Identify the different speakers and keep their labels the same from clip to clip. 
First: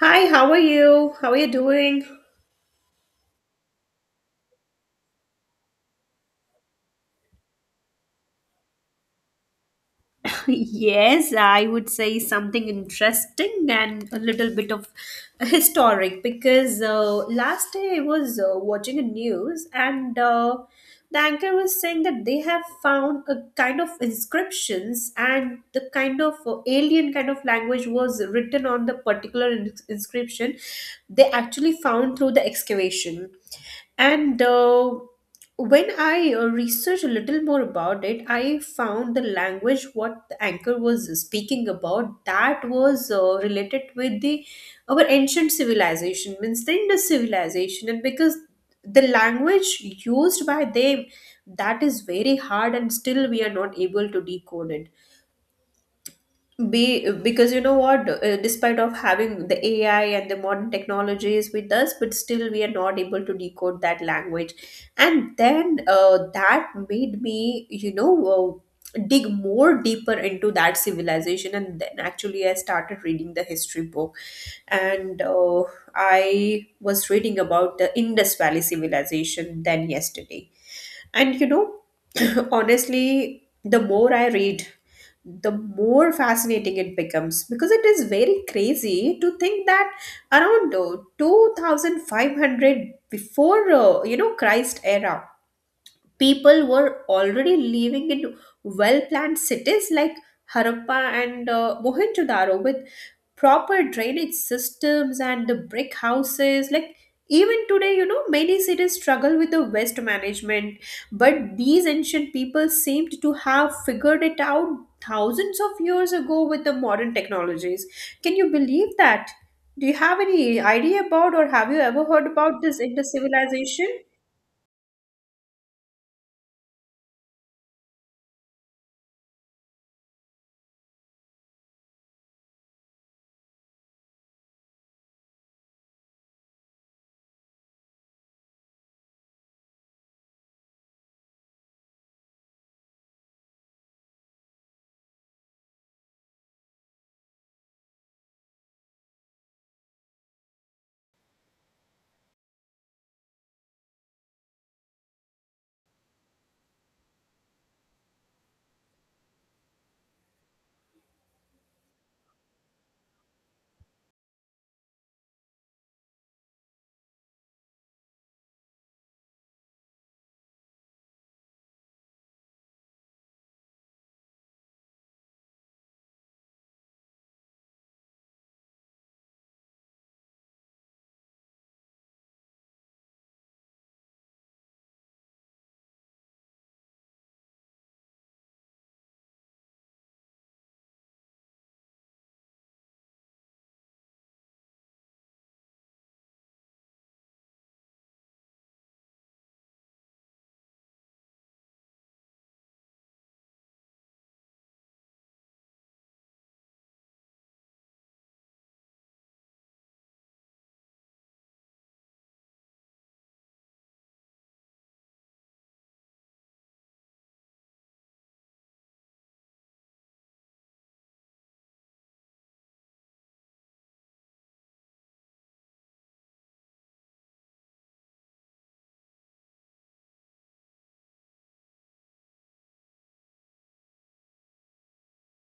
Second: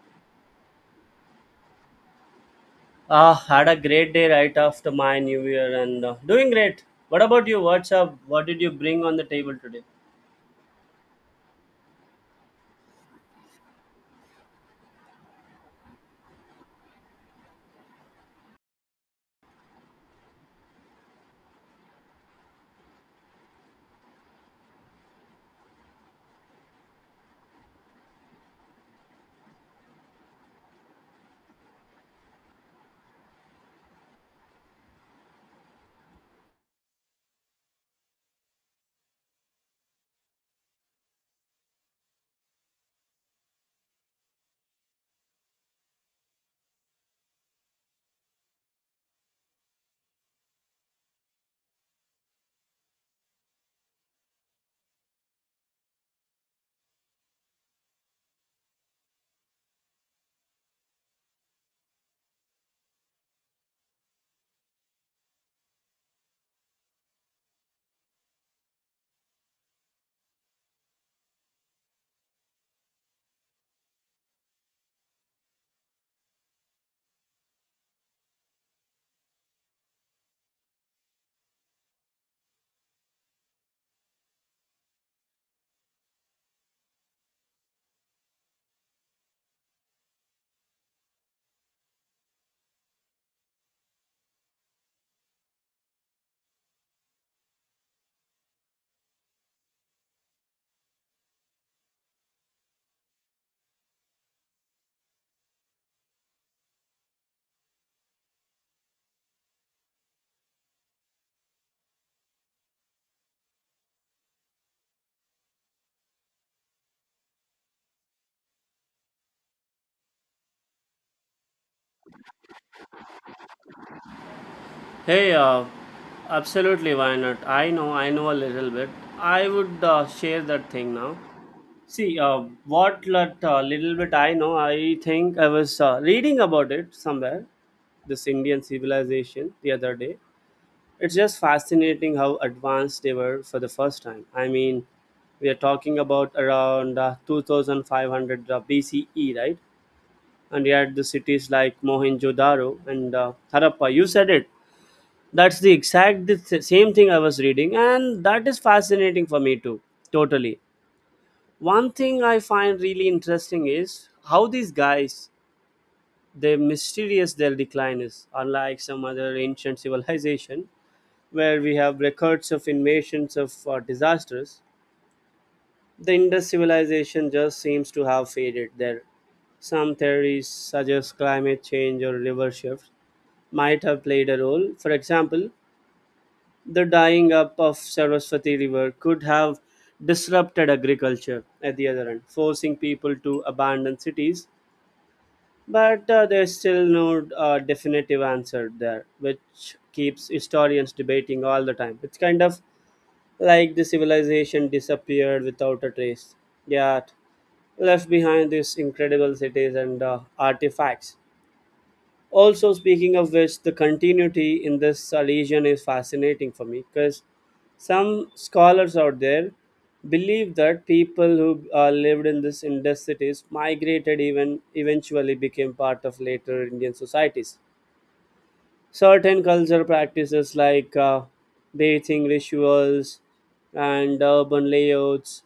Speaker 1: Hi, how are you? How are you doing?
Speaker 2: Had a great day right after my new year and doing great. What about you? What's up? What did you bring on the table today?
Speaker 1: Yes, I would say something interesting and a little bit of historic, because last day I was watching a news, and the anchor was saying that they have found a kind of inscriptions and the kind of alien kind of language was written on the particular inscription they actually found through the excavation. And uh, when I researched a little more about it, I found the language what the anchor was speaking about that was related with the our ancient civilization, means the Indus civilization. And because the language used by them, that is very hard, and still we are not able to decode it be because you know what, despite of having the AI and the modern technologies with us, but still we are not able to decode that language. And then That made me, dig more deeper into that civilization, and then actually I started reading the history book. And I was reading about the Indus Valley civilization then yesterday. And you know Honestly, the more I read, the more fascinating it becomes, because it is very crazy to think that around 2500 before Christ era, people were already living in well planned cities like Harappa and Mohenjo-daro, with proper drainage systems and the brick houses. Like even today, many cities struggle with the waste management, but these ancient people seemed to have figured it out thousands of years ago with the modern technologies. Can you believe that? Do you have any idea about, or have you ever heard about this inter civilization?
Speaker 2: Hey, uh, Absolutely, why not? I know a little bit. I would share that thing now. See, little bit I know, I think I was reading about it somewhere, this Indian civilization the other day. It's just fascinating how advanced they were for the first time. I mean, we are talking about around 2500 BCE, right? And you had the cities like Mohenjo-daro and Harappa. You said it. That's the exact same thing I was reading, and that is fascinating for me too. Totally. One thing I find really interesting is how these guys, they mysterious their decline is, unlike some other ancient civilization where we have records of invasions of disasters, the Indus civilization just seems to have faded there. Some theories suggest climate change or river shifts might have played a role. For example, the dying up of Saraswati River could have disrupted agriculture at the other end, forcing people to abandon cities. But there's still no definitive answer there, which keeps historians debating all the time. It's kind of like the civilization disappeared without a trace, yet left behind these incredible cities and artifacts. Also, speaking of which, the continuity in this region is fascinating for me because some scholars out there believe that people who lived in these Indus cities migrated even eventually became part of later Indian societies certain cultural practices like bathing rituals and urban layouts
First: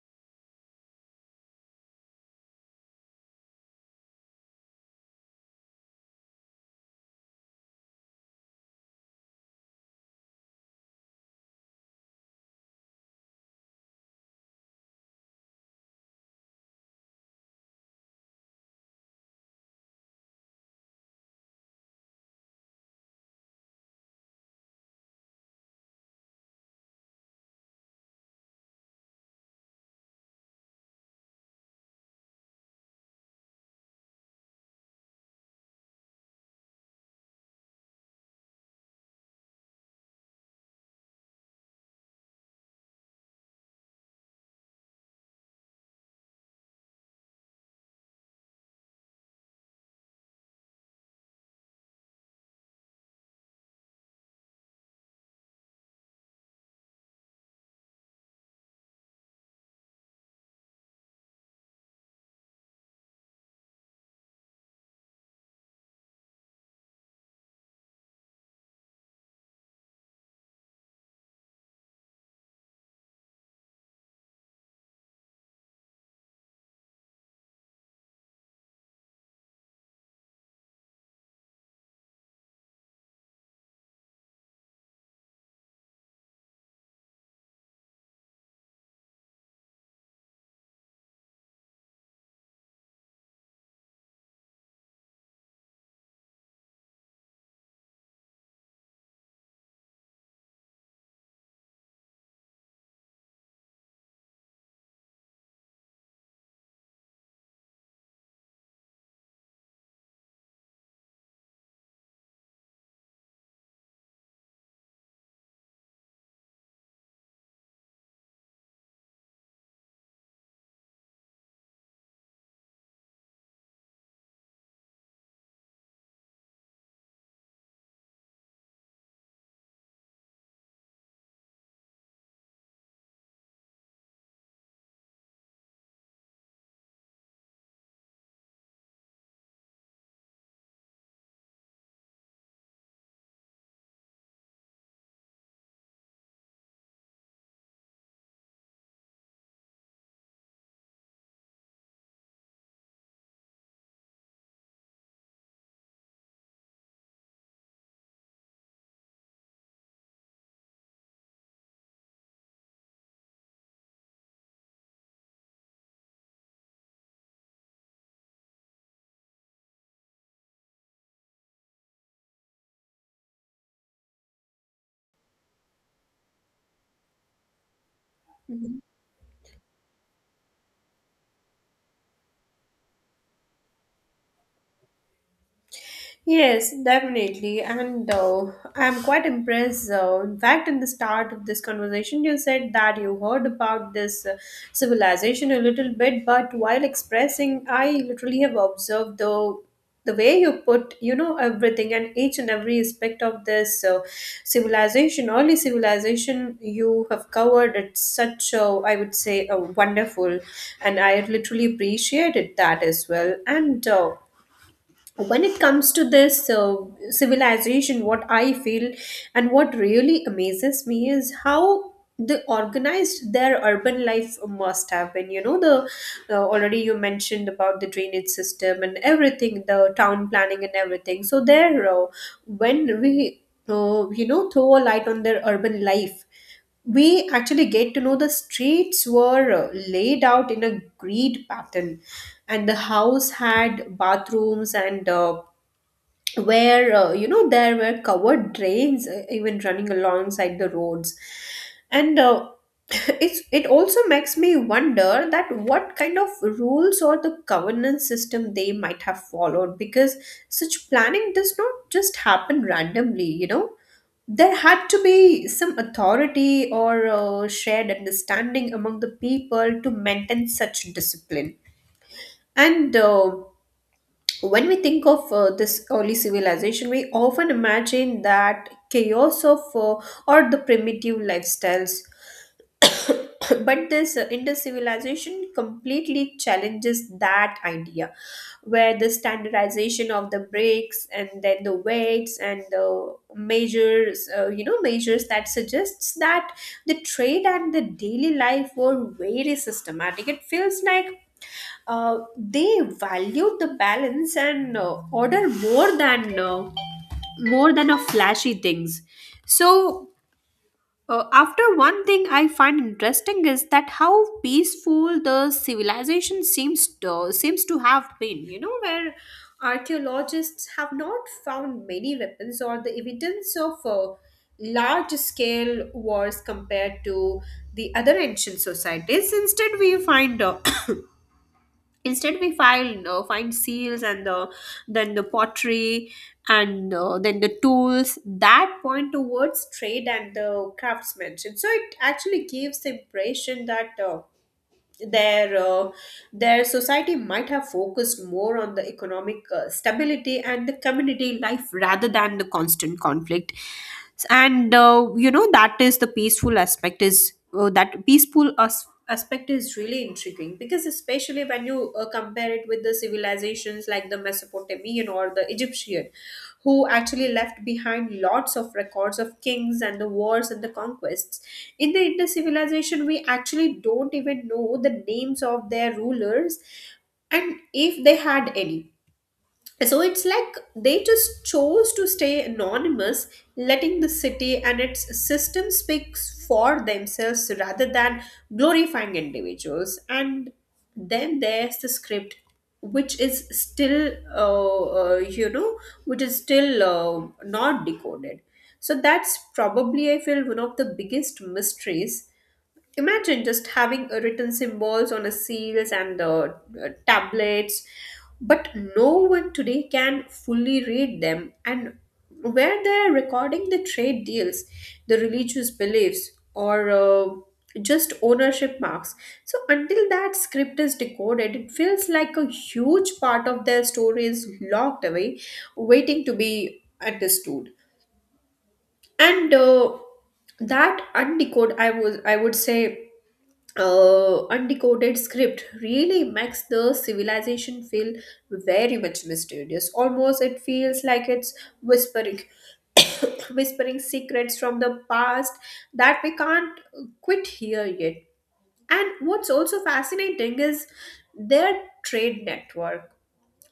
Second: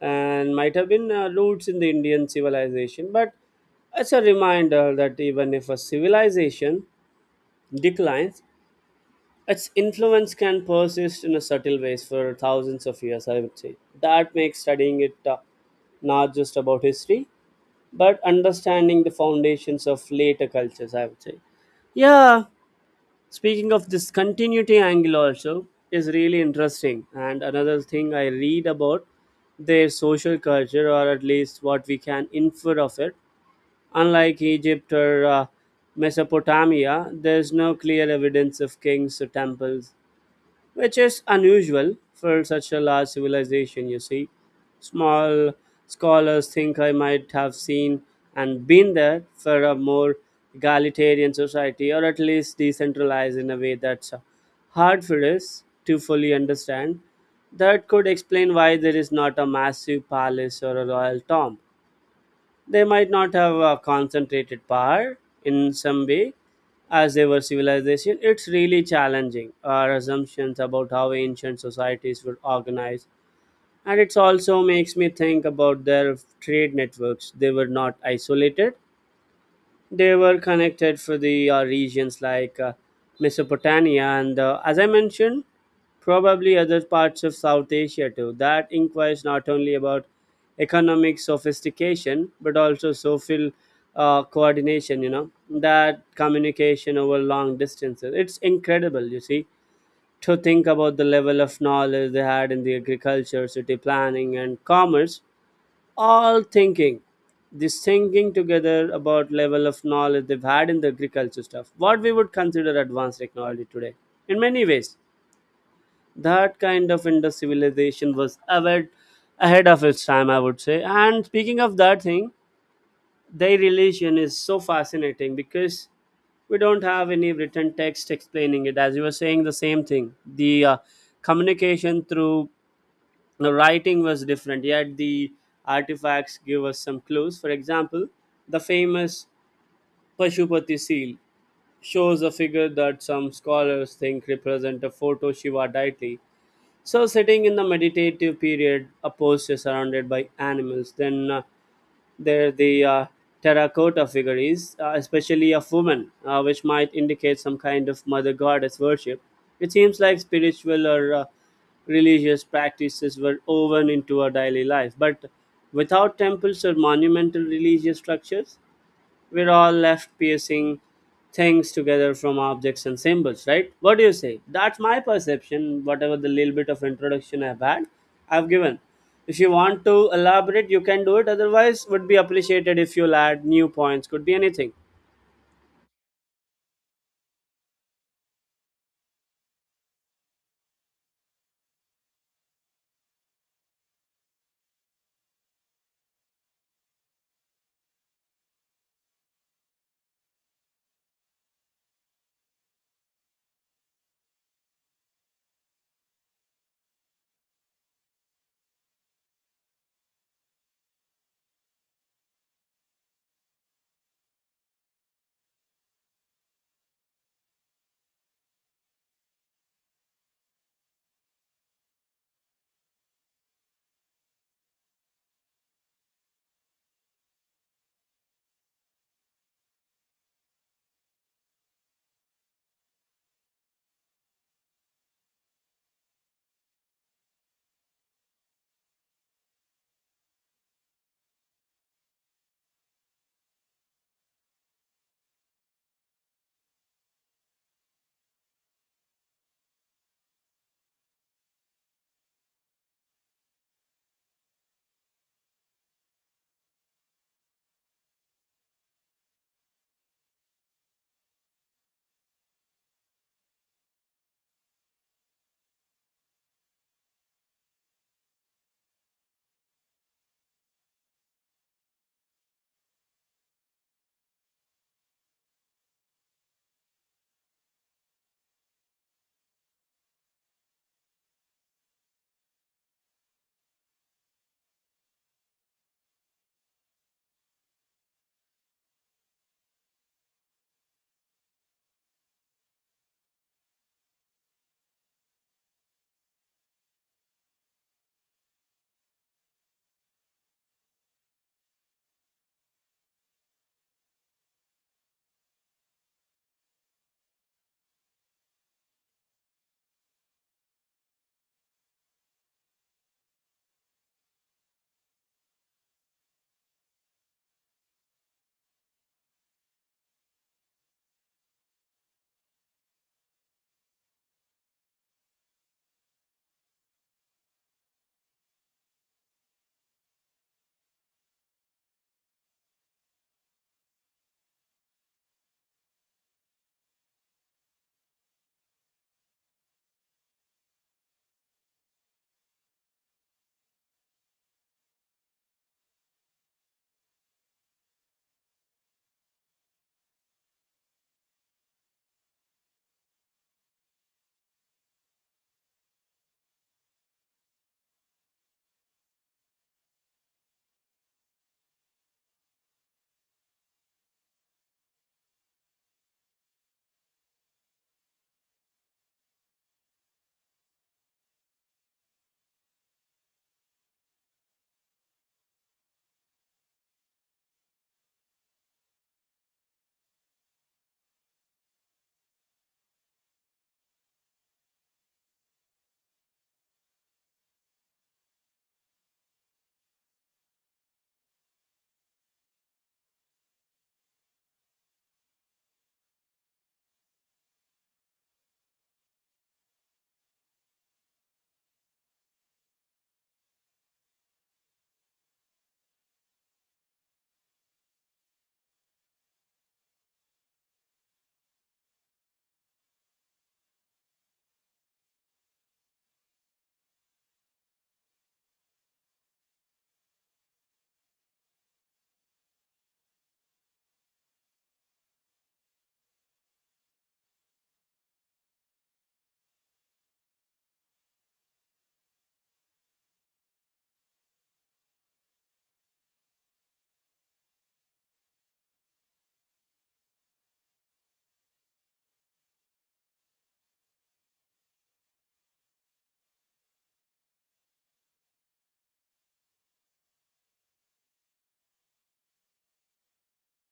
Speaker 2: and might have been roots in the Indian civilization. But it's a reminder that even if a civilization declines, its influence can persist in a subtle ways for thousands of years, I would say. That makes studying it not just about history, but understanding the foundations of later cultures, I would say. Yeah, speaking of this continuity angle, also is really interesting. And another thing I read about their social culture, or at least what we can infer of it. Unlike Egypt or Mesopotamia, there's no clear evidence of kings or temples which is unusual for such a large civilization, you see. Small scholars think I might have seen and been there for a more egalitarian society or at least decentralized in a way that's hard for us to fully understand. That could explain why there is not a massive palace or a royal tomb. They might not have concentrated power in some way as they were civilization. It's really challenging our assumptions about how ancient societies were organized. And it also makes me think about their trade networks. They were not isolated, they were connected for the regions like Mesopotamia and, as I mentioned, probably other parts of South Asia too. That inquires not only about economic sophistication but also social coordination, you know, that communication over long distances. It's incredible, you see, to think about the level of knowledge they had in the agriculture, city planning, and commerce all thinking this thinking together about level of knowledge they've had in the agriculture stuff what we would consider advanced technology today in many ways that kind of industrial civilization was ahead of its time, I would say. And speaking of that thing, their relation is so fascinating because we don't have any written text explaining it as you were saying the same thing, the communication through the writing was different, yet the artifacts give us some clues. For example, the famous pashupati seal shows a figure that some scholars think represent a photo shiva deity so sitting in the meditative period a posture surrounded by animals then there, the terracotta figurines, especially of women, which might indicate some kind of mother goddess worship. It seems like spiritual or religious practices were woven into our daily life, but without temples or monumental religious structures, we're all left piecing things together from objects and symbols, right? What do you say? That's my perception, whatever the little bit of introduction I've had, I've given. If you want to elaborate, you can do it. Otherwise, would be appreciated if you'll add new points. Could be anything.
Speaker 1: Yes, definitely. And I'm quite impressed. In fact, in the start of this conversation, you said that you heard about this civilization a little bit, but while expressing, I literally have observed the way you put, you know, everything and each and every aspect of this civilization, early civilization. You have covered it such a, I would say, a wonderful, and I literally appreciated that as well. And When it comes to this civilization, what I feel and what really amazes me is how the organized their urban life must have been. You know, the already you mentioned about the drainage system and everything, the town planning and everything. So there, when we throw a light on their urban life, we actually get to know the streets were laid out in a grid pattern, and the house had bathrooms, and where you know there were covered drains even running alongside the roads. And It also makes me wonder that what kind of rules or the governance system they might have followed, because such planning does not just happen randomly. You know, there had to be some authority or shared understanding among the people to maintain such discipline. And When we think of this early civilization, we often imagine that chaos of or the primitive lifestyles. But this Indus civilization completely challenges that idea, where the standardization of the bricks and then the weights and the measures you know measures that suggests that the trade and the daily life were very systematic. It feels like they valued the balance and order more than more than a flashy things. So after, one thing I find interesting is that how peaceful the civilization seems to have been. You know, where archaeologists have not found many weapons or the evidence of large scale wars compared to the other ancient societies. Instead, we find Instead, we find seals and then the pottery, and then the tools that point towards trade and the craftsmanship. So it actually gives the impression that. Uh, their uh, their society might have focused more on the economic stability and the community life rather than the constant conflict. And you know that is the peaceful aspect is that peaceful aspect is really intriguing, because especially when you compare it with the civilizations like the Mesopotamian or the Egyptian, who actually left behind lots of records of kings and the wars and the conquests. In the Indus civilization, we actually don't even know the names of their rulers, and if they had any. So it's like they just chose to stay anonymous, letting the city and its system speaks for themselves rather than glorifying individuals. And then there's the script, which is still, uh, uh, you know, which is still not decoded. So that's probably, I feel, one of the biggest mysteries. Imagine just having written symbols on the seals and the tablets, but no one today can fully read them. And where they're recording the trade deals, the religious beliefs, or just ownership marks. So until that script is decoded, it feels like a huge part of their story is locked away, waiting to be understood. And That undecoded, I would say, undecoded script really makes the civilization feel very much mysterious. Almost it feels like it's whispering, whispering secrets from the past that we can't quit hear yet. And what's also fascinating is their trade network.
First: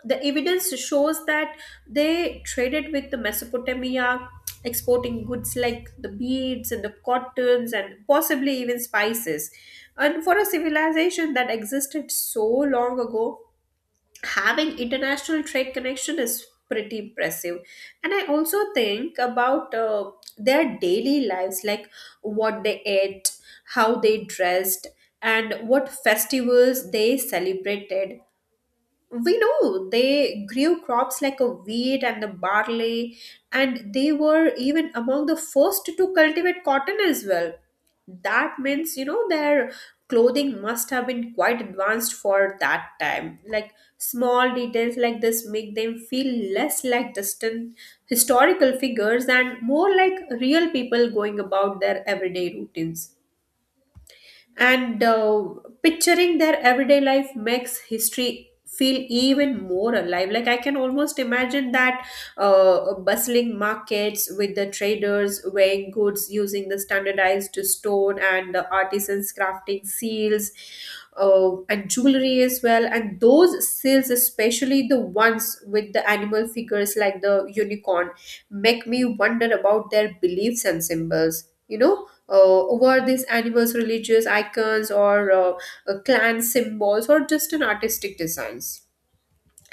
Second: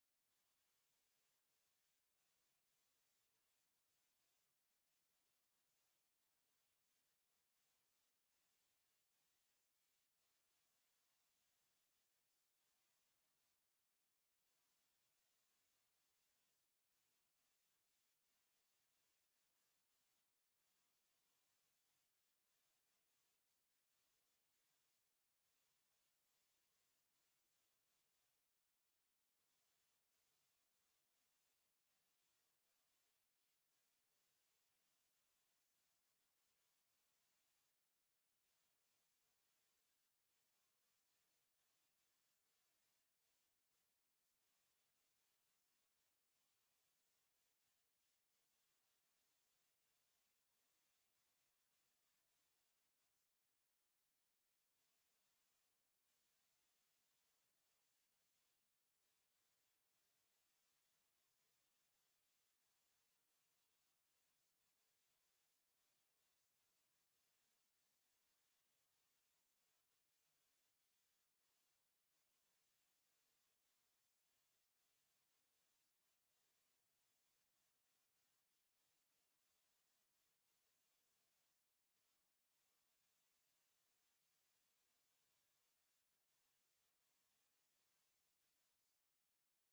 Speaker 1: The evidence shows that they traded with the Mesopotamia, exporting goods like the beads and the cottons and possibly even spices. And for a civilization that existed so long ago, having international trade connection is pretty impressive. And I also think about their daily lives, like what they ate, how they dressed, and what festivals they celebrated. We know they grew crops like a wheat and the barley, and they were even among the first to cultivate cotton as well. That means, you know, their clothing must have been quite advanced for that time. Like small details like this make them feel less like distant historical figures and more like real people going about their everyday routines. And Picturing their everyday life makes history feel even more alive. Like I can almost imagine that bustling markets with the traders weighing goods using the standardized stone, and the artisans crafting seals and jewelry as well. And those seals, especially the ones with the animal figures like the unicorn, make me wonder about their beliefs and symbols. You know, were these animals religious icons, or clan symbols, or just an artistic designs?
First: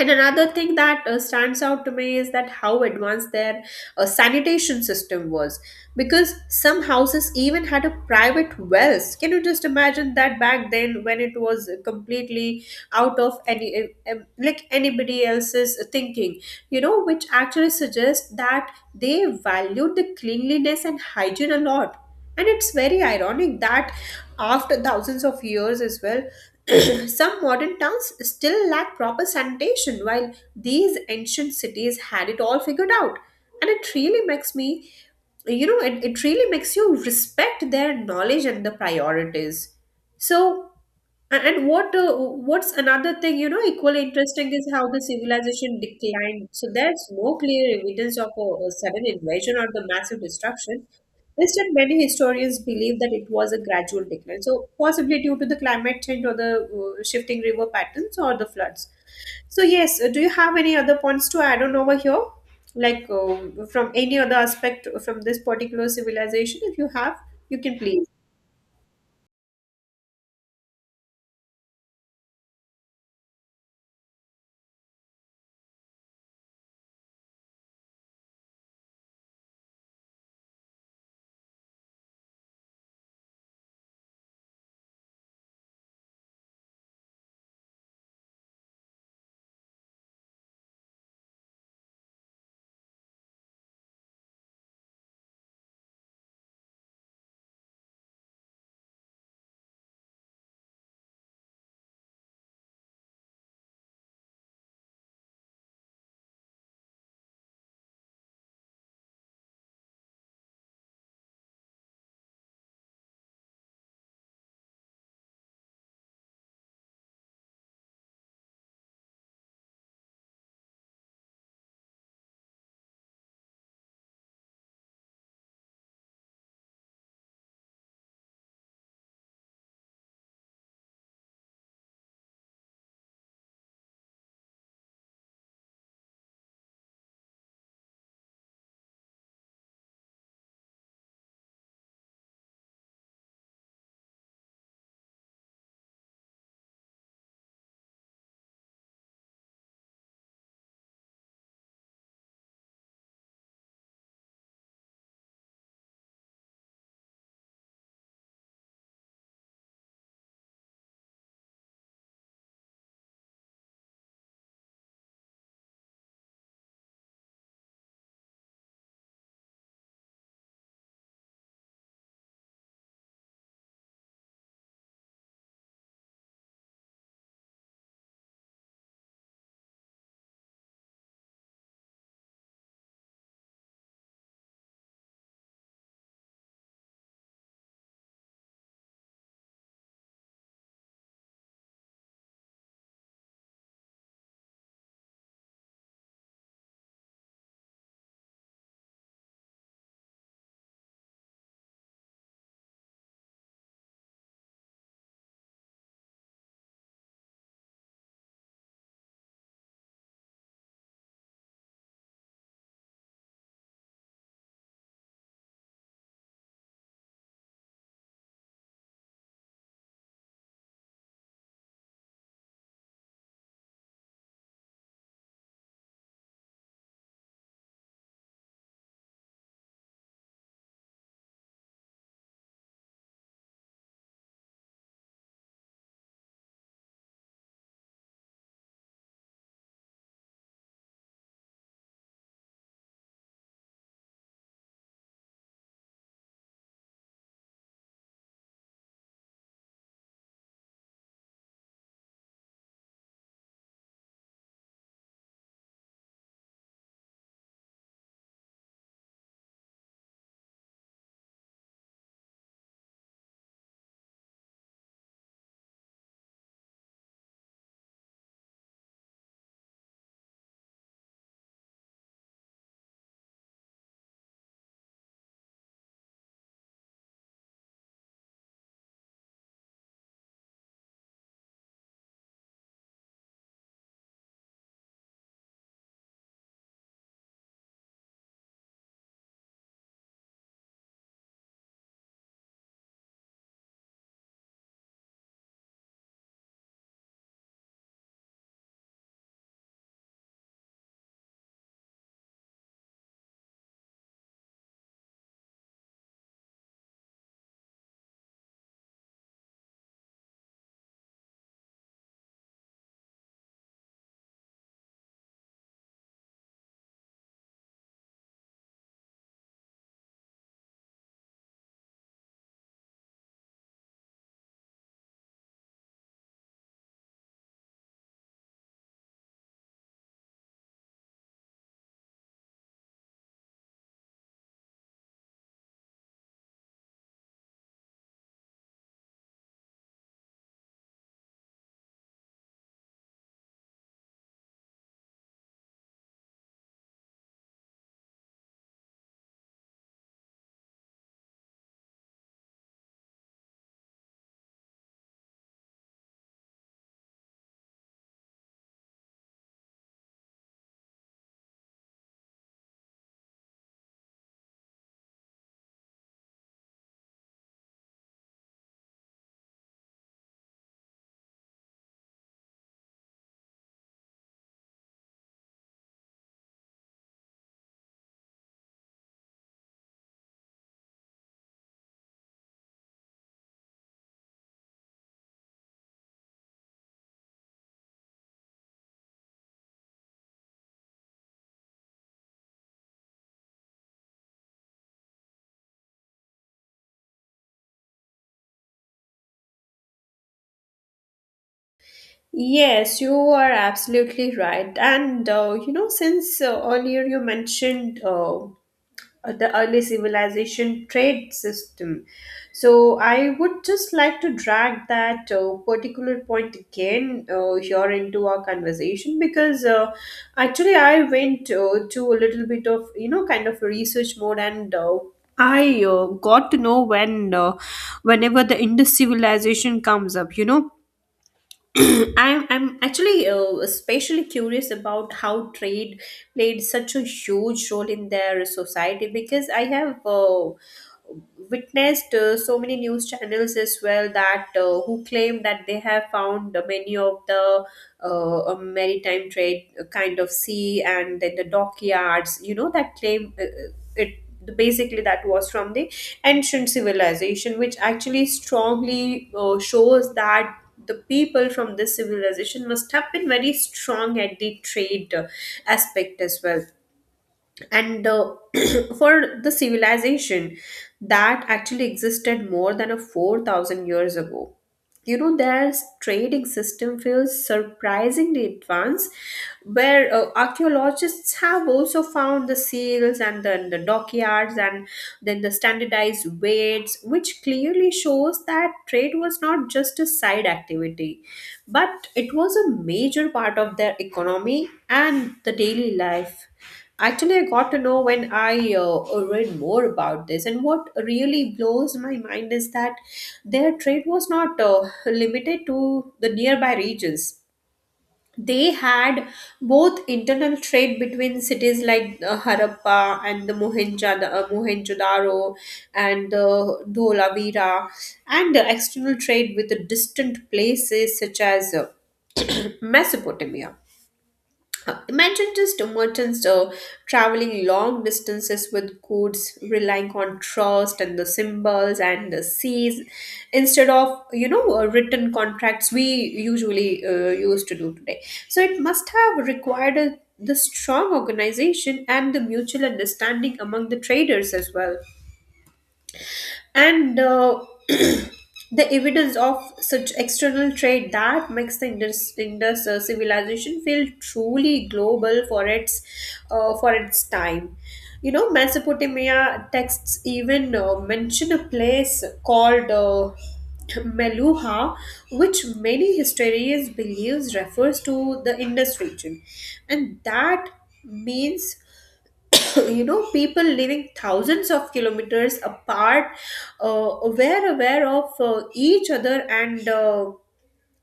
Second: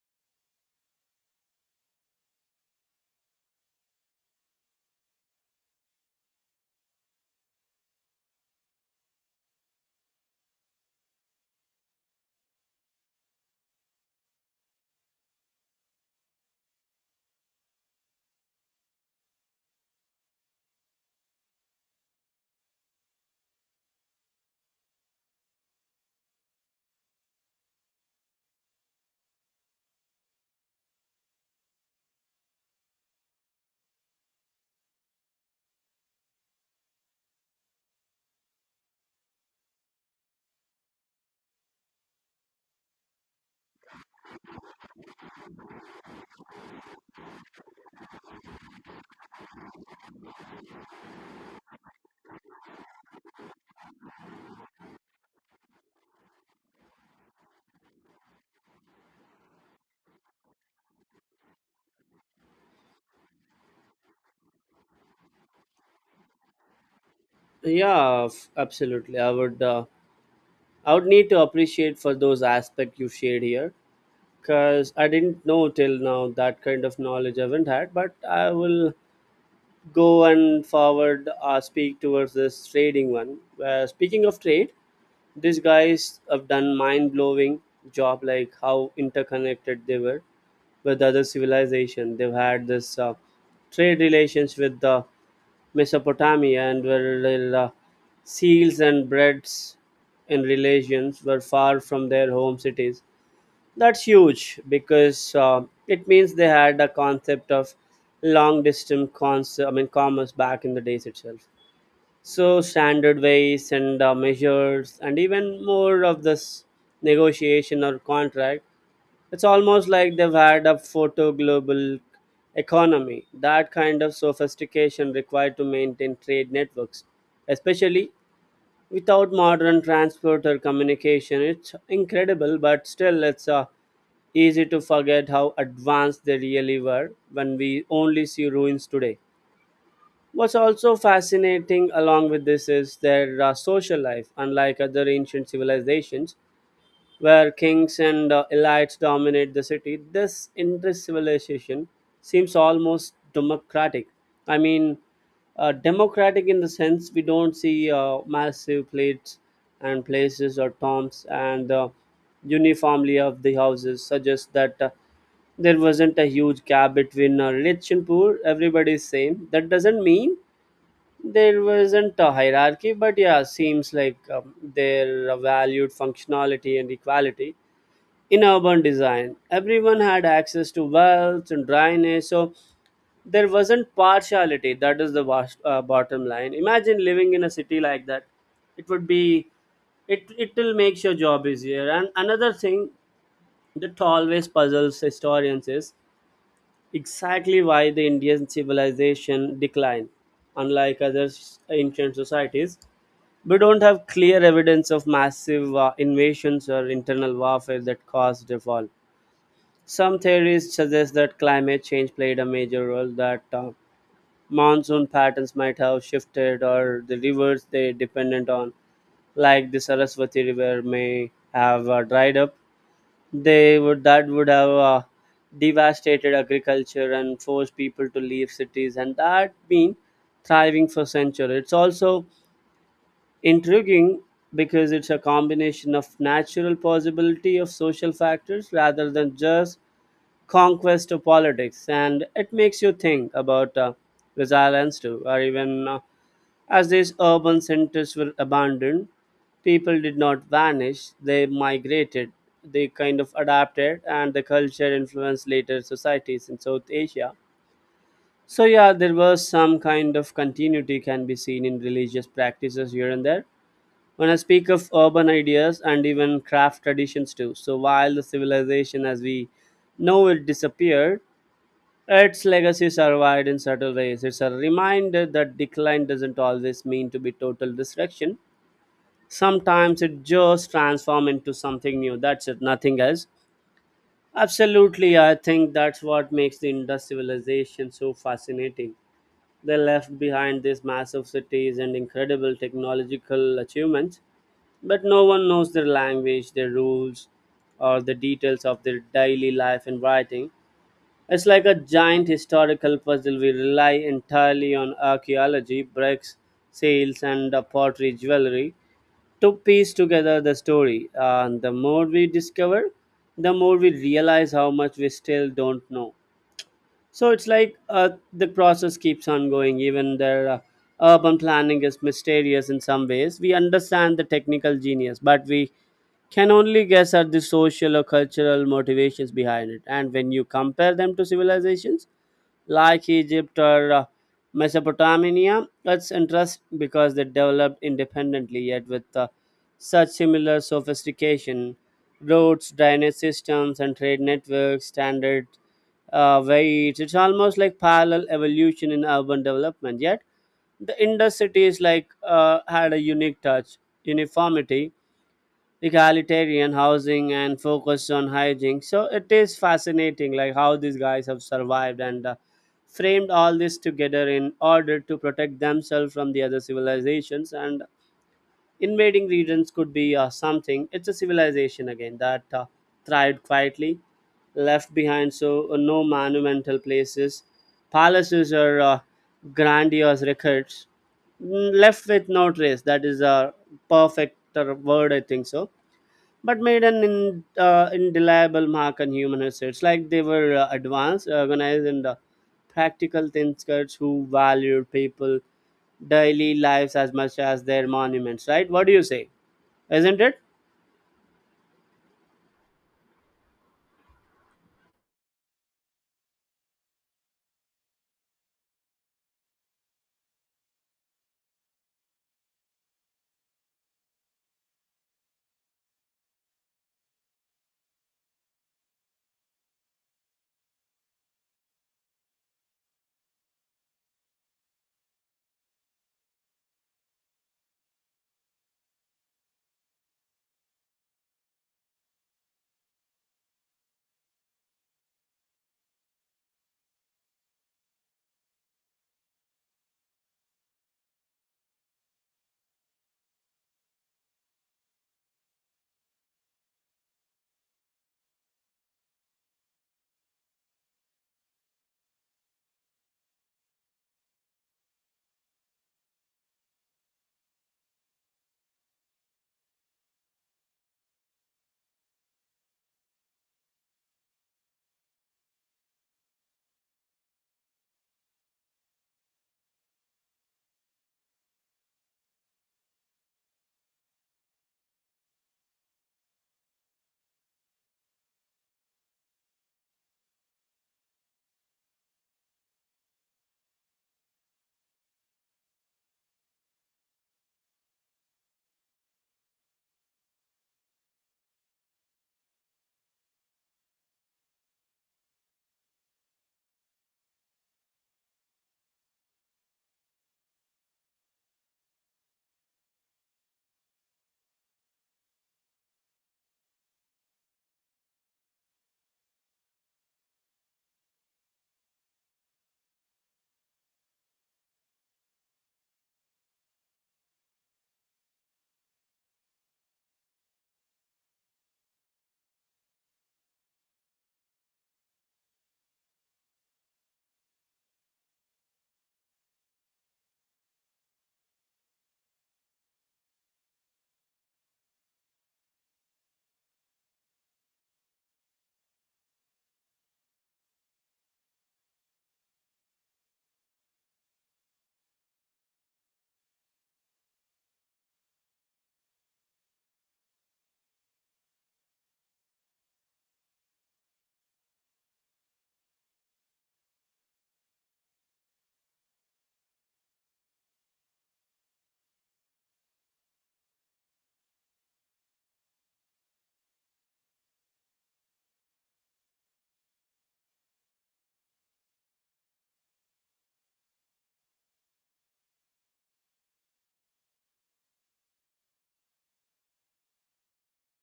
Speaker 1: And another thing that stands out to me is that how advanced their sanitation system was, because some houses even had a private wells. Can you just imagine that back then, when it was completely out of any like anybody else's thinking? You know, which actually suggests that they valued the cleanliness and hygiene a lot. And it's very ironic that after thousands of years as well, some modern towns still lack proper sanitation, while these ancient cities had it all figured out. And it really makes me, you know, it really makes you respect their knowledge and the priorities. So and what, what's another thing, you know, equally interesting is how the civilization declined. So there's no clear evidence of a sudden invasion or the massive destruction. Instead, many historians believe that it was a gradual decline, so possibly due to the climate change or the shifting river patterns or the floods. So yes, do you have any other points to add on over here? Like from any other aspect from this particular civilization, if you have, you can please.
Speaker 2: Absolutely. I would. I would need to appreciate for those aspects you shared here, because I didn't know till now that kind of knowledge I haven't had. But I will go and forward speak towards this trading one. Speaking of trade, these guys have done mind blowing job like how interconnected they were with other civilization. They've had this trade relations with Mesopotamia and where seals and breads in relations were far from their home cities. That's huge because it means they had a concept of long distance concept, I mean commerce back in the days itself. So standard ways and measures and even more of this negotiation or contract. It's almost like they've had a photo global economy. That kind of sophistication required to maintain trade networks, especially without modern transport or communication, it's incredible, but still, it's easy to forget how advanced they really were when we only see ruins today. What's also fascinating along with this is their social life. Unlike other ancient civilizations, where kings and elites dominate the city. This Indus civilization seems almost democratic. I mean, democratic in the sense we don't see massive plates and places or tombs and the uniformly of the houses suggests that there wasn't a huge gap between rich and poor. Everybody's same. That doesn't mean there wasn't a hierarchy, but yeah, seems like their valued functionality and equality in urban design. Everyone had access to wells and drainage, so there wasn't partiality. That is the vast, bottom line. Imagine living in a city like that. It would be, it will make your job easier. And another thing that always puzzles historians is exactly why the Indian civilization declined. Unlike other ancient societies, we don't have clear evidence of massive invasions or internal warfare that caused the fall. Some theories suggest that climate change played a major role, that monsoon patterns might have shifted, or the rivers they dependent on, like the Saraswati River, may have dried up. They would that would have devastated agriculture and forced people to leave cities, and that been thriving for centuries. It's also intriguing because it's a combination of natural possibility of social factors rather than just conquest to politics, and it makes you think about resilience too, or even as these urban centers were abandoned, people did not vanish, they migrated, they kind of adapted, and the culture influenced later societies in South Asia. So, yeah, there was some kind of continuity can be seen in religious practices here and there. When I speak of urban ideas and even craft traditions too, so while the civilization as we know it disappeared, its legacy survived in subtle ways. It's a reminder that decline doesn't always mean to be total destruction. Sometimes it just transforms into something new. That's it, nothing else. Absolutely, I think that's what makes the Indus civilization so fascinating. They left behind these massive cities and incredible technological achievements, but no one knows their language, their rules, or the details of their daily life and writing. It's like a giant historical puzzle. We rely entirely on archaeology, bricks, seals, and pottery jewelry to piece together the story. And the more we discover, the more we realize how much we still don't know. So it's like the process keeps on going. Even their urban planning is mysterious in some ways. We understand the technical genius, but we can only guess at the social or cultural motivations behind it. And when you compare them to civilizations, like Egypt or Mesopotamia. It's interesting because they developed independently, yet with such similar sophistication. Roads, drainage systems, and trade networks, standard weights. It's almost like parallel evolution in urban development. Yet the Indus cities like had a unique touch, uniformity, egalitarian housing and focus on hygiene. So it is fascinating, like how these guys have survived and framed all this together in order to protect themselves from the other civilizations. And invading regions could be something. It's a civilization again that thrived quietly, left behind so no monumental places, palaces or grandiose records. Mm, left with no trace. That is a perfect word, I think so, but made an indelible mark on human history. It's like they were advanced, organized, and practical thinkers who valued people' daily lives as much as their monuments, right? What do you say? Isn't it?
Speaker 1: Yes, you are absolutely right. And you know, since earlier you mentioned the early civilization trade system, so I would just like to drag that particular point again here into our conversation because actually I went to a little bit of you know kind of research mode and I got to know when whenever the Indus civilization comes up, you know I'm actually especially curious about how trade played such a huge role in their society because I have witnessed so many news channels as well that who claim that they have found many of the maritime trade kind of sea and then the dockyards you know that claim it basically that was from the ancient civilization which actually strongly shows that the people from this civilization must have been very strong at the trade aspect as well and for the civilization that actually existed more than a 4000 years ago, you know, their trading system feels surprisingly advanced, where archaeologists have also found the seals and then the dockyards and then the standardized weights, which clearly shows that trade was not just a side activity but it was a major part of their economy and the daily life. Actually, I got to know when I read more about this, and what really blows my mind is that their trade was not limited to the nearby regions. They had both internal trade between cities like Harappa and the Mohenjo-daro and Dholavira, and the external trade with the distant places such as Mesopotamia. Imagine just merchants traveling long distances with goods, relying on trust and the symbols and the seas instead of written contracts we usually used to do today. So it must have required a, the strong organization and the mutual understanding among the traders as well and the evidence of such external trade that makes the Indus civilization feel truly global for its time. You know, Mesopotamia texts even mention a place called Meluha, which many historians believes refers to the Indus region, and that means you know people living thousands of kilometers apart, aware of each other and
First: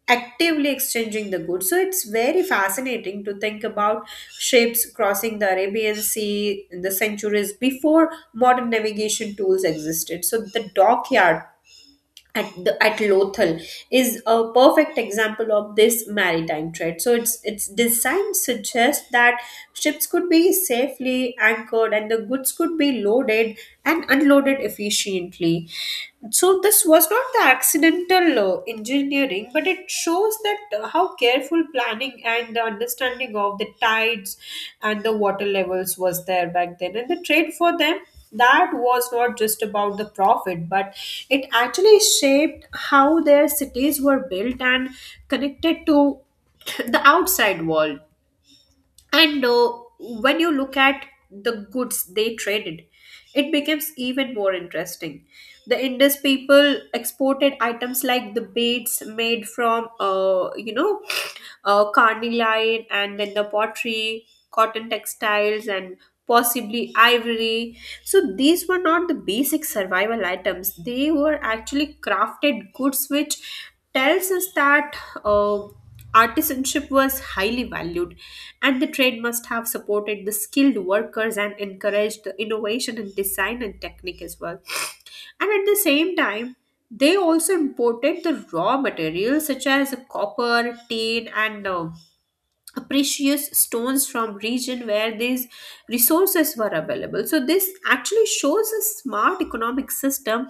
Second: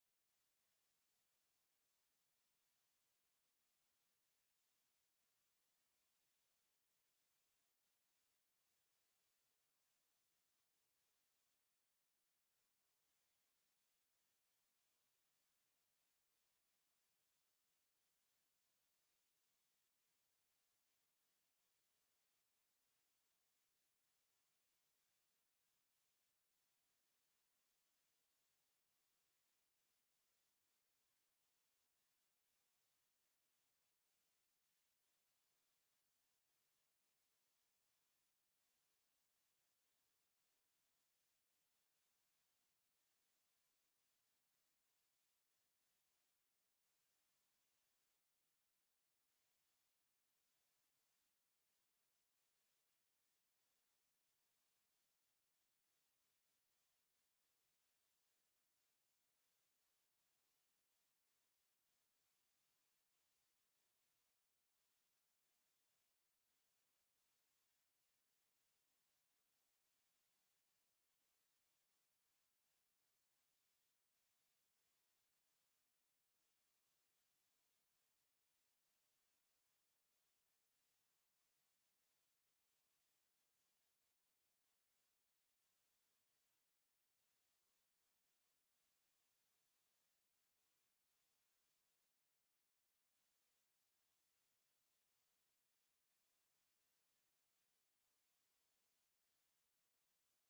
Speaker 1: actively exchanging the goods. So it's very fascinating to think about ships crossing the Arabian Sea in the centuries before modern navigation tools existed. So the dockyard at Lothal is a perfect example of this maritime trade. So its design suggests that ships could be safely anchored and the goods could be loaded and unloaded efficiently. So this was not the accidental engineering, but it shows that how careful planning and the understanding of the tides and the water levels was there back then, and the trade for them, that was not just about the profit, but it actually shaped how their cities were built and connected to the outside world. And when you look at the goods they traded, it becomes even more interesting. The Indus people exported items like the beads made from, carnelian and then the pottery, cotton textiles, and possibly ivory. So these were not the basic survival items, they were actually crafted goods, which tells us that uh, artisanship was highly valued, and the trade must have supported the skilled workers and encouraged the innovation in design and technique as well. And at the same time, they also imported the raw materials such as copper, tin, and precious stones from region where these resources were available. So this actually shows a smart economic system,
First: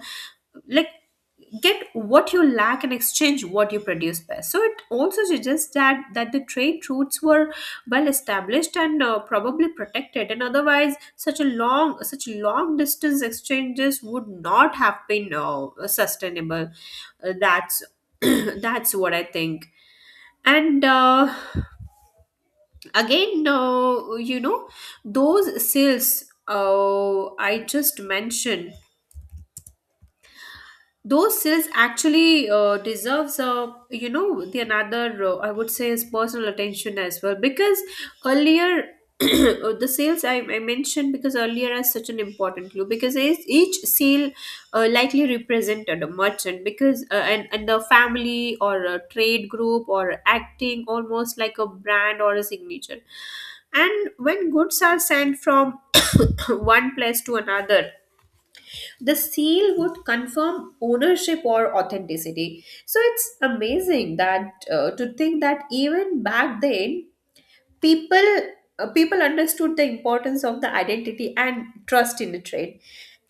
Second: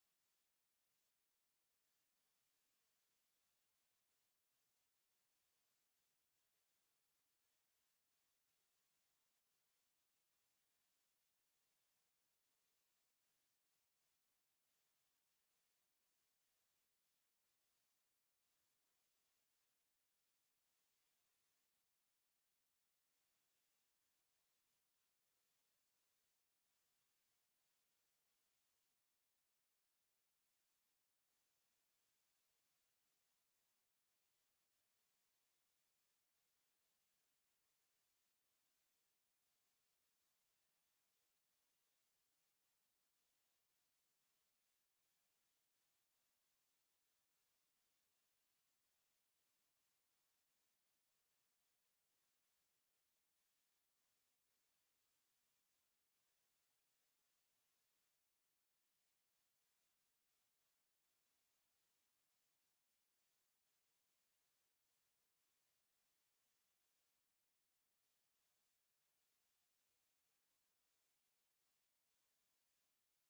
Speaker 1: like get what you lack and exchange what you produce best. So it also suggests that the trade routes were well established and probably protected, and otherwise such a long such long distance exchanges would not have been sustainable. That's that's what I think, and again, you know, those sales I just mentioned, those sales actually deserves, you know, the another, I would say, is personal attention as well because earlier the sales I mentioned because earlier is such an important clue because each sale likely represented a merchant because and the family or a trade group or acting almost like a brand or a signature, and when goods are sent from one place to another, the seal would confirm ownership or authenticity. So it's amazing that to think that even back then people people understood the importance of the identity and trust in the trade.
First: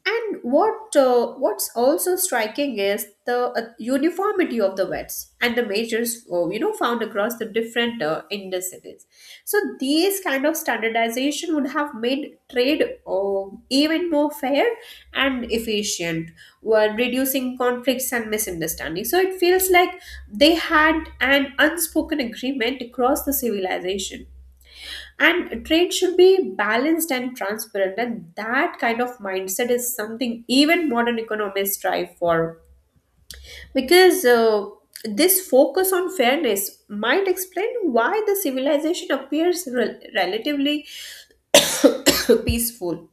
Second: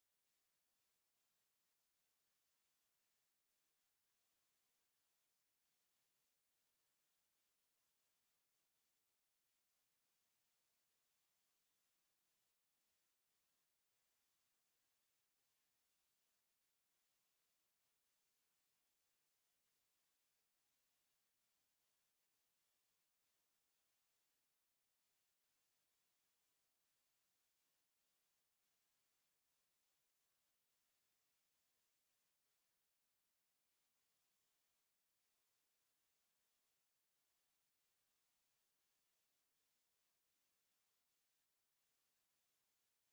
Speaker 1: And what's also striking is the uniformity of the vets and the measures, you know, found across the different industries. So these kind of standardization would have made trade uh, even more fair and efficient while reducing conflicts and misunderstanding. So it feels like they had an unspoken agreement across the civilization, and trade should be balanced and transparent, and that kind of mindset is something even modern economists strive for, because this focus on fairness might explain why the civilization appears relatively peaceful.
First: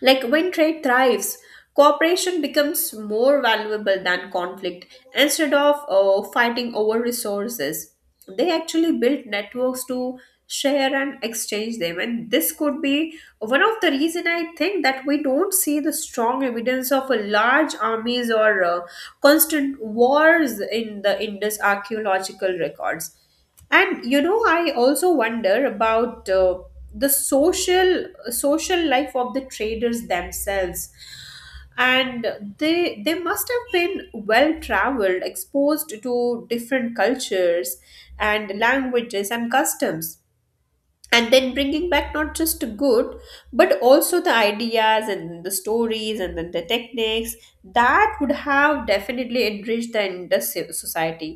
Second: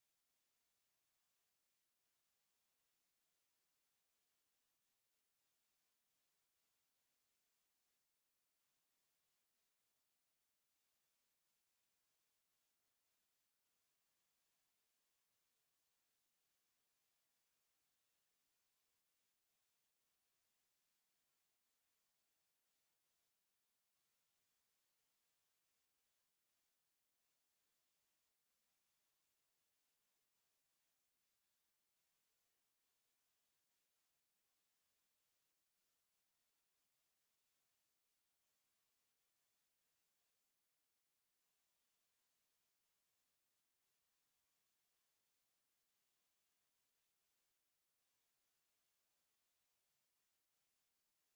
Speaker 1: Like when trade thrives, cooperation becomes more valuable than conflict. Instead of fighting over resources, they actually build networks to share and exchange them, and this could be one of the reason I think that we don't see the strong evidence of a large armies or constant wars in the Indus archaeological records. And you know, I also wonder about the social life of the traders themselves, and they must have been well traveled, exposed to different cultures and languages and customs, and then bringing back not just the good but also the ideas and the stories and then the techniques that would have definitely enriched the industry society.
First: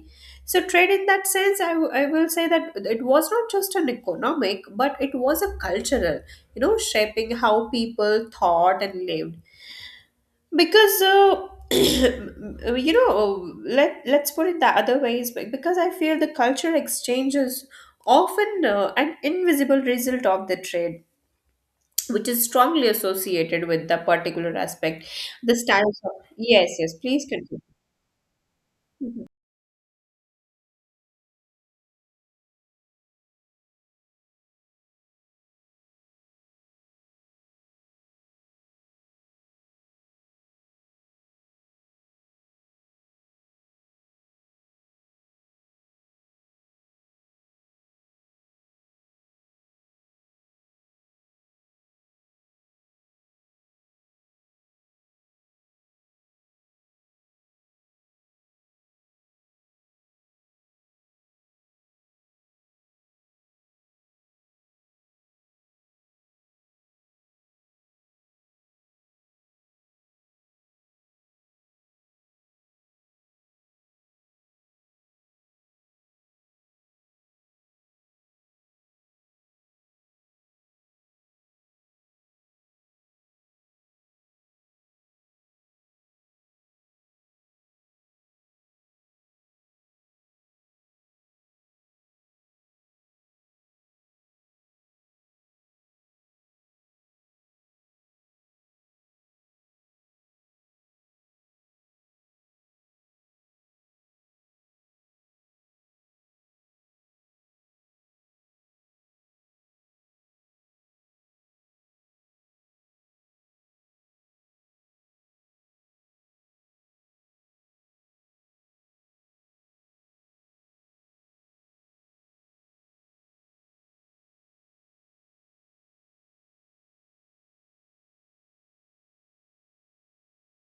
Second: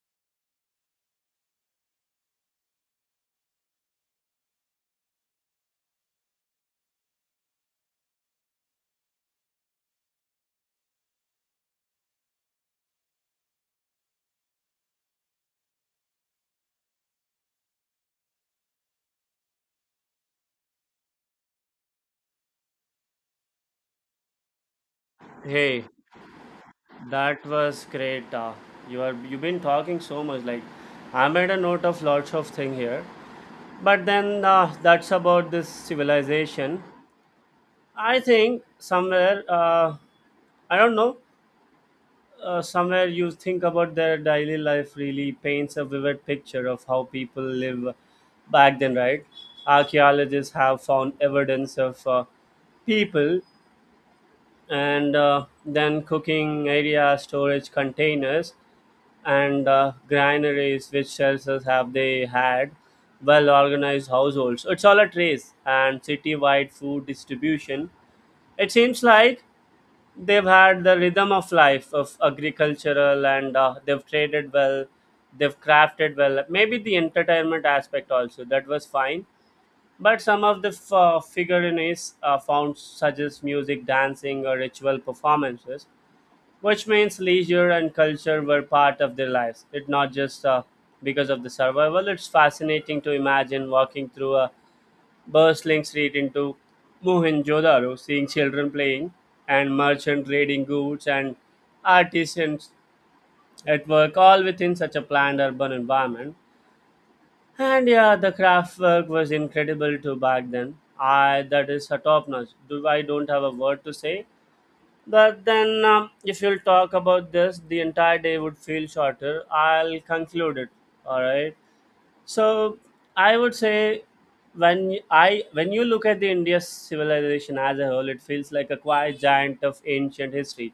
Speaker 1: So trade in that sense, I will say that it was not just an economic but it was a cultural, you know, shaping how people thought and lived. Because you know, let's put it the other way, is because I feel the culture exchange is often an invisible result of the trade, which is strongly associated with the particular aspect, the
Speaker 2: Hey,
Speaker 1: styles of. Yes, yes, please
Speaker 2: that
Speaker 1: continue.
Speaker 2: was great. You are you've been talking so much. Like, I made a note of lots of thing here, but then that's about this civilization. I think somewhere I don't know. Uh, somewhere you think about their daily life really paints a vivid picture of how people live back then, right? Archaeologists have found evidence of people and then cooking area, storage containers, and granaries, which shelters have they had? Well organized households. It's all a trace and city wide food distribution. It seems like they've had the rhythm of life of agricultural and they've traded well, they've crafted well, maybe the entertainment aspect also that was fine, but some of the figurines found such as music dancing or ritual performances which means leisure and culture were part of their lives. It not just because of the survival, it's fascinating to imagine walking through a bustling street into Mohenjo-daro, seeing children playing and merchant trading goods and artisans at work, all within such a planned urban environment. And yeah, the craft work was incredible too back then. I that is a top notch. Do I don't have a word to say. But then, if you'll talk about this, the entire day would feel shorter. I'll conclude it. All right. So I would say when y- I when you look at the India's civilization as a whole, it feels like a quiet giant of ancient history.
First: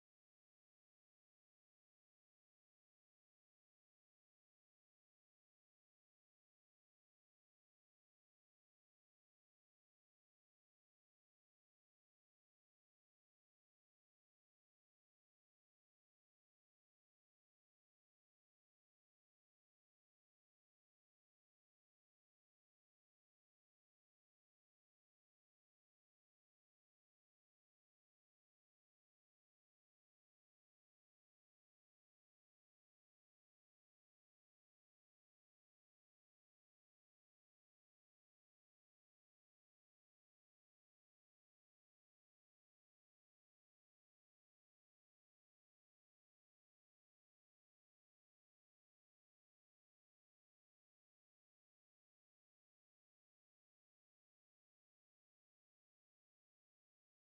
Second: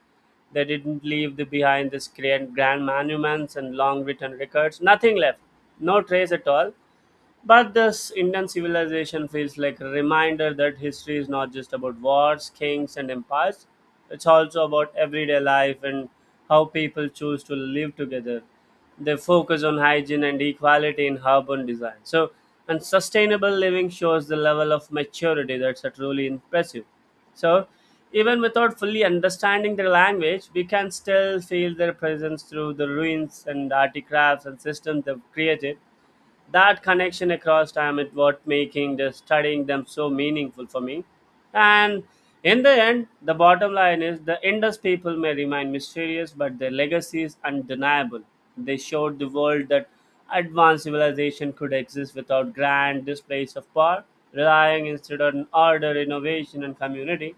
Speaker 2: They didn't leave the behind this grand monuments and long written records. Nothing left, no trace at all. But this Indian civilization feels like a reminder that history is not just about wars, kings, and empires. It's also about everyday life and how people choose to live together. They focus on hygiene and equality in urban design. So, and sustainable living shows the level of maturity that's a truly impressive. So, even without fully understanding their language, we can still feel their presence through the ruins and artifacts and systems they've created. That connection across time is what making the studying them so meaningful for me. And in the end the bottom line is the indus people may remain mysterious but their legacy is undeniable. They showed the world that advanced civilization could exist without grand displays of power, relying instead on order innovation and community.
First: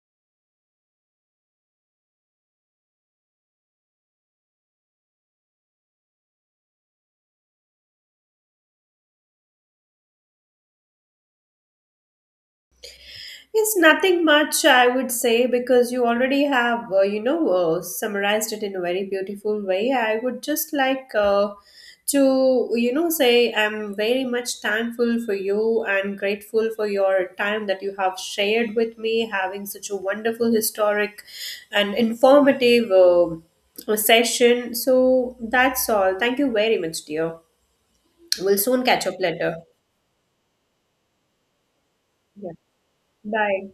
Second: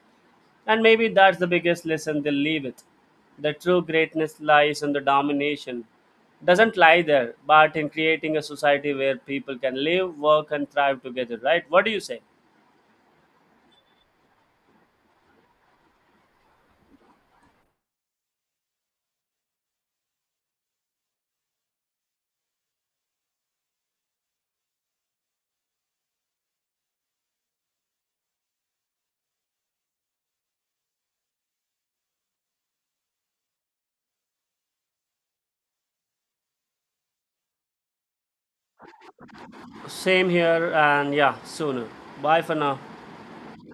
Speaker 2: And maybe that's the biggest lesson they leave it. The true greatness lies in the domination. Doesn't lie there, but in creating a society where people can live, work, and thrive together, right? What do you say?
Speaker 1: It's nothing much, I would say, because you already have, summarized it in a very beautiful way. I would just like to, you know, say I'm very much thankful for you and grateful for your time that you have shared with me, having such a wonderful, historic, and informative session. So that's all. Thank you very much, dear. We'll soon catch up later.
Speaker 2: Same here, and yeah, sooner. Bye
Speaker 1: Yeah.
Speaker 2: for now.
Speaker 1: Bye.